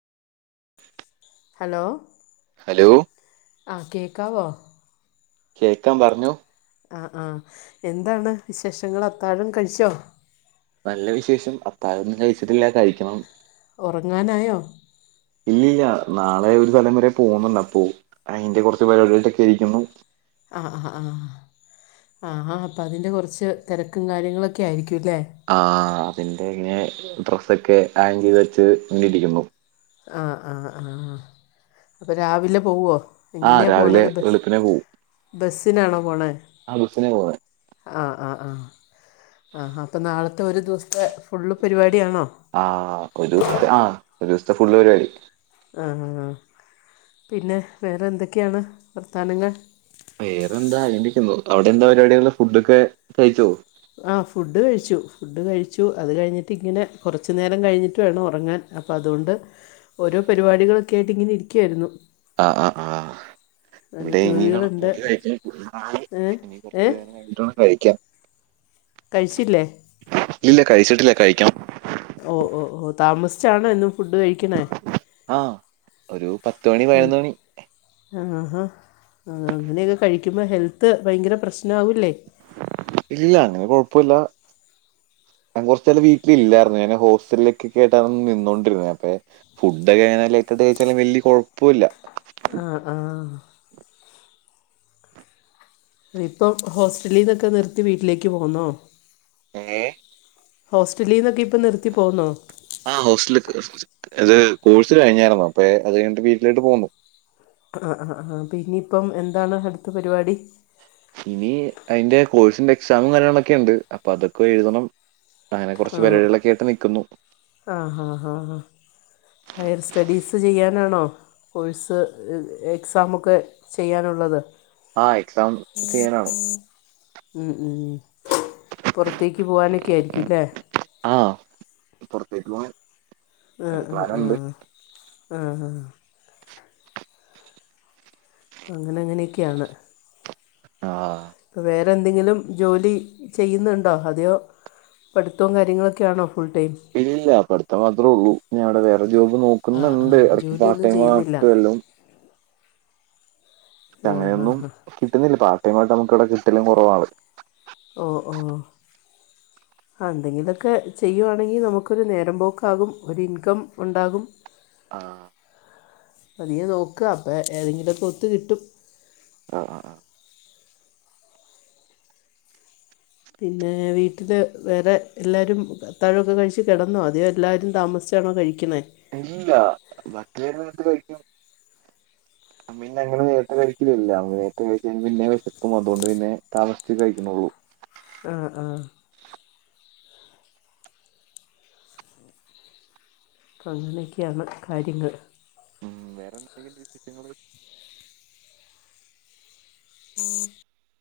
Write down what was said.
hello hello ആഹ് കേക്കാവോ കേക്കാം പറഞ്ഞൊ ആഹ് ആഹ് എന്താണ് വിശേഷങ്ങള് അത്താഴം കഴിച്ചോ നല്ല വിശേഷം അത്താഴൊന്നും കഴിച്ചിട്ടില്ല കഴിക്കണം ഒറങ്ങാനായോ ഇല്ലില്ല നാളെ ഒരു സ്ഥലം വരെ പോകുന്നുണ്ട് അപ്പോ അയിന്റെ കൊറച്ച് പരിപാടികളൊക്കെട്ടായിരിക്കുന്നു ആഹ് ആഹ് ആഹ് ആ ഹ അപ്പം അതിൻ്റെ കൊറച്ച് തെരക്കും കാര്യങ്ങളൊക്കെ ആയിരിക്കൂല്ലേ ആഹ് അതിന്റെ ഇങ്ങനെ ഡ്രസ്സൊക്കെ അയൺ ചെയ്ത് വെച്ച് ഇങ്ങനെ ഇരിക്കുന്നു ആഹ് ആഹ് ആഹ് അപ്പം രാവിലെ പൊവ്വോ ആ എങ്ങനെയാ രാവിലെ പോണത് ബസ് വെളുപ്പിനെ പോവും ബസ്സിനാണോ പോണെ ആ ബസ്സിനാ പോവുന്നെ ആഹ് ആഹ് ആഹ് ആഹ് അപ്പം നാളത്തെ ഒരു ദിവസത്തെ ഫുള്ള് പരിപാടിയാണോ ആഹ് ഒരു ദിവസത്തെ ആഹ് ഒരു ദിവസത്തെ ഫുള്ള് പരിപാടി ആഹ് ഹ ഹ പിന്നെ വേറെ എന്തെക്കെയാണ് വർത്താനങ്ങൾ വേറെന്താ ഇങ്ങനിരിക്കുന്നു അവിടെ എന്താ പരിപാടിയുള്ളെ ഫുഡ് ഒക്കെ കയ്ച്ചോ ആഹ് ഫുഡ് കഴിച്ചു ഫുഡ് കഴിച്ചു അത് കഴിഞ്ഞിട്ട് ഇങ്ങനെ കൊറച്ച് നേരം കഴിഞ്ഞിട്ട് വേണം ഒറങ്ങാൻ അപ്പം അതുകൊണ്ട് ഓരോ പരിപാടികളൊക്കെ ആയിട്ട് ഇങ്ങനെ ഇരിക്കുവായിരുന്നു ആഹ് ആഹ് ആഹ് ഇവിടെ ഇനി വേണം ജോലികളുണ്ട് ഫുഡ്‌ കഴിക്കാൻ [unintelligible] ആയി ഏ ഇനി ഏ കൊറച്ചു നേരം കഴിഞ്ഞിട്ട് വേണം കഴിക്കാം കഴിച്ചില്ലേ ഇല്ല കഴിച്ചിട്ടില്ല കഴിക്കണം ഓ ഓ ഓ താമസിച്ചാണ് എന്നും ഫുഡ് കഴിക്ക്‌ണേ ആ ഒരു പത്ത്മണി അങ്ങനെ പയിനൊന്ന് മണി ആഹാ അങ്ങനെയൊക്കെ കഴിക്കുമ്പോൾ ഹെൽത്ത് ഭയങ്കര പ്രശ് നാ വില്ലേ ഇല്ല അങ്ങനെ കൊഴപ്പില്ല ഞാൻ കുറച്ചാ വീട്ടില ഇില്ലായിരുന്നു ഞാൻ ഹോസ്റ്റലിലേക്കെ കേട്ടാ നിന്നുകോണ്ടിരുന്നത് അപ്പൊ ഫുഡ്ക്കെങ്ങനെ കഴിക്കേണ്ട വച്ചാലും വലിയ കുഴപ്പമില്ല ആഹ് ആഹ് ആഹ് ഇപ്പം ഹോസ്റ്റലീന്നൊക്കെ നിർത്തി വീട്ടിലേക്ക് പോന്നോ ഏഹ് ഹോസ്റ്റലിന്നൊക്കെ ഇപ്പൊ നിർത്തി പോകുന്നോ ആ ഹോസ്റ്റലക്ക് അത് കോഴ്സ് കഴിഞ്ഞായിരുന്നു അപ്പൊ അത് കഴിഞ്ഞി ട്ട് വീട്ടിലോട്ട് പോന്നു ആ ആ ആ പിന്നെയിപ്പം എന്താണ് അടുത്ത പരിപാടി ഇനി അതിന്റെ കോഴ്സിന്റെ എക്സാമും കാര്യങ്ങളൊക്കെ ഉണ്ട് അപ്പൊ അതൊക്കെ എഴുതണം അങ്ങനെ ആ കുറച്ച് പരിപാടികളൊക്കെ ആയിട്ട് നിക്കുന്നു ആ ഹാ ഹാ ഹാ ഹയർ സ്റ്റഡീസ് ചെയ്യാനാണോ കോഴ്സ് എക്സാമൊക്കെ ചെയ്യാനുള്ളത് [inaudible] ആഹ് എക്സാം ചെയ്യാനാണ് ഉം ഉം പൊറത്തേക്ക് പോകാനൊക്കെ ആയിരിക്കും ഇല്ലേ ആഹ് പുറത്തേക്ക് പോകാൻ ആ ആ ആ ആ ആ അങ്ങനെങ്ങനെയൊക്കെയാണ് ആഹ് ഇപ്പ വേറെ എന്തെങ്കിലും ജോലി ചെയ്യുന്നുണ്ടോ അതെയോ പഠിത്തവും കാര്യങ്ങളൊക്കൊണോ ഫുൾ ടൈം ഇല്ല പഠിത്തം മാത്രേ ഉള്ളൂ ഇനി അവിടെ വേറെ ജോബ് ആ ആ നോക്കുന്നുണ്ട് അടുത്ത പാർട്ട് ജോലിയൊന്നും ടൈം ചെയ്യുന്നില്ല ആയിട്ടല്ലോ ആ ഹാ അങ്ങനെയൊന്നും ഹാ കിട്ടുന്നില്ല പാർടൈ ആയിട്ട് നമുക്കവിടെ കിട്ടല് കുറവാണ് ഓഹ് ഓഹ് ആഹ് എന്തെങ്കിലൊക്കെ ചെയ്യുവാണെങ്കിൽ നമുക്കൊരു നേരം പോക്കാകും ഒരു ഇൻകം ഉണ്ടാകും ആഹ് അതി നോക്ക അപ്പം ഏതെങ്കിലുമൊക്കെ ഒത്ത് കിട്ടും ആ ആ ആ പിന്നെ വീട്ടിൽ വേറെ എല്ലാരും അത്താഴമൊക്കെ കഴിച്ച് കിടന്നോ അതിയോ എല്ലാവരും താമസിച്ചാണോ കഴിക്കുന്നെ [unintelligible] [inaudible] പിന്ന ഞങ്ങള് നേരത്തെ കഴിക്കിലില്ല നേരത്തെ കഴിച്ച പിന്നെ വിശക്കും അതുകൊണ്ട് പിന്നെ താമസിച്ച് കഴിക്കുണുള്ളൂ ആഹ് ആഹ് അങ്ങനെയൊക്കെയാണ് കാര്യങ്ങൾ ഉം വേറെ എന്തെങ്കിലും വിശേഷങ്ങള് [inaudible]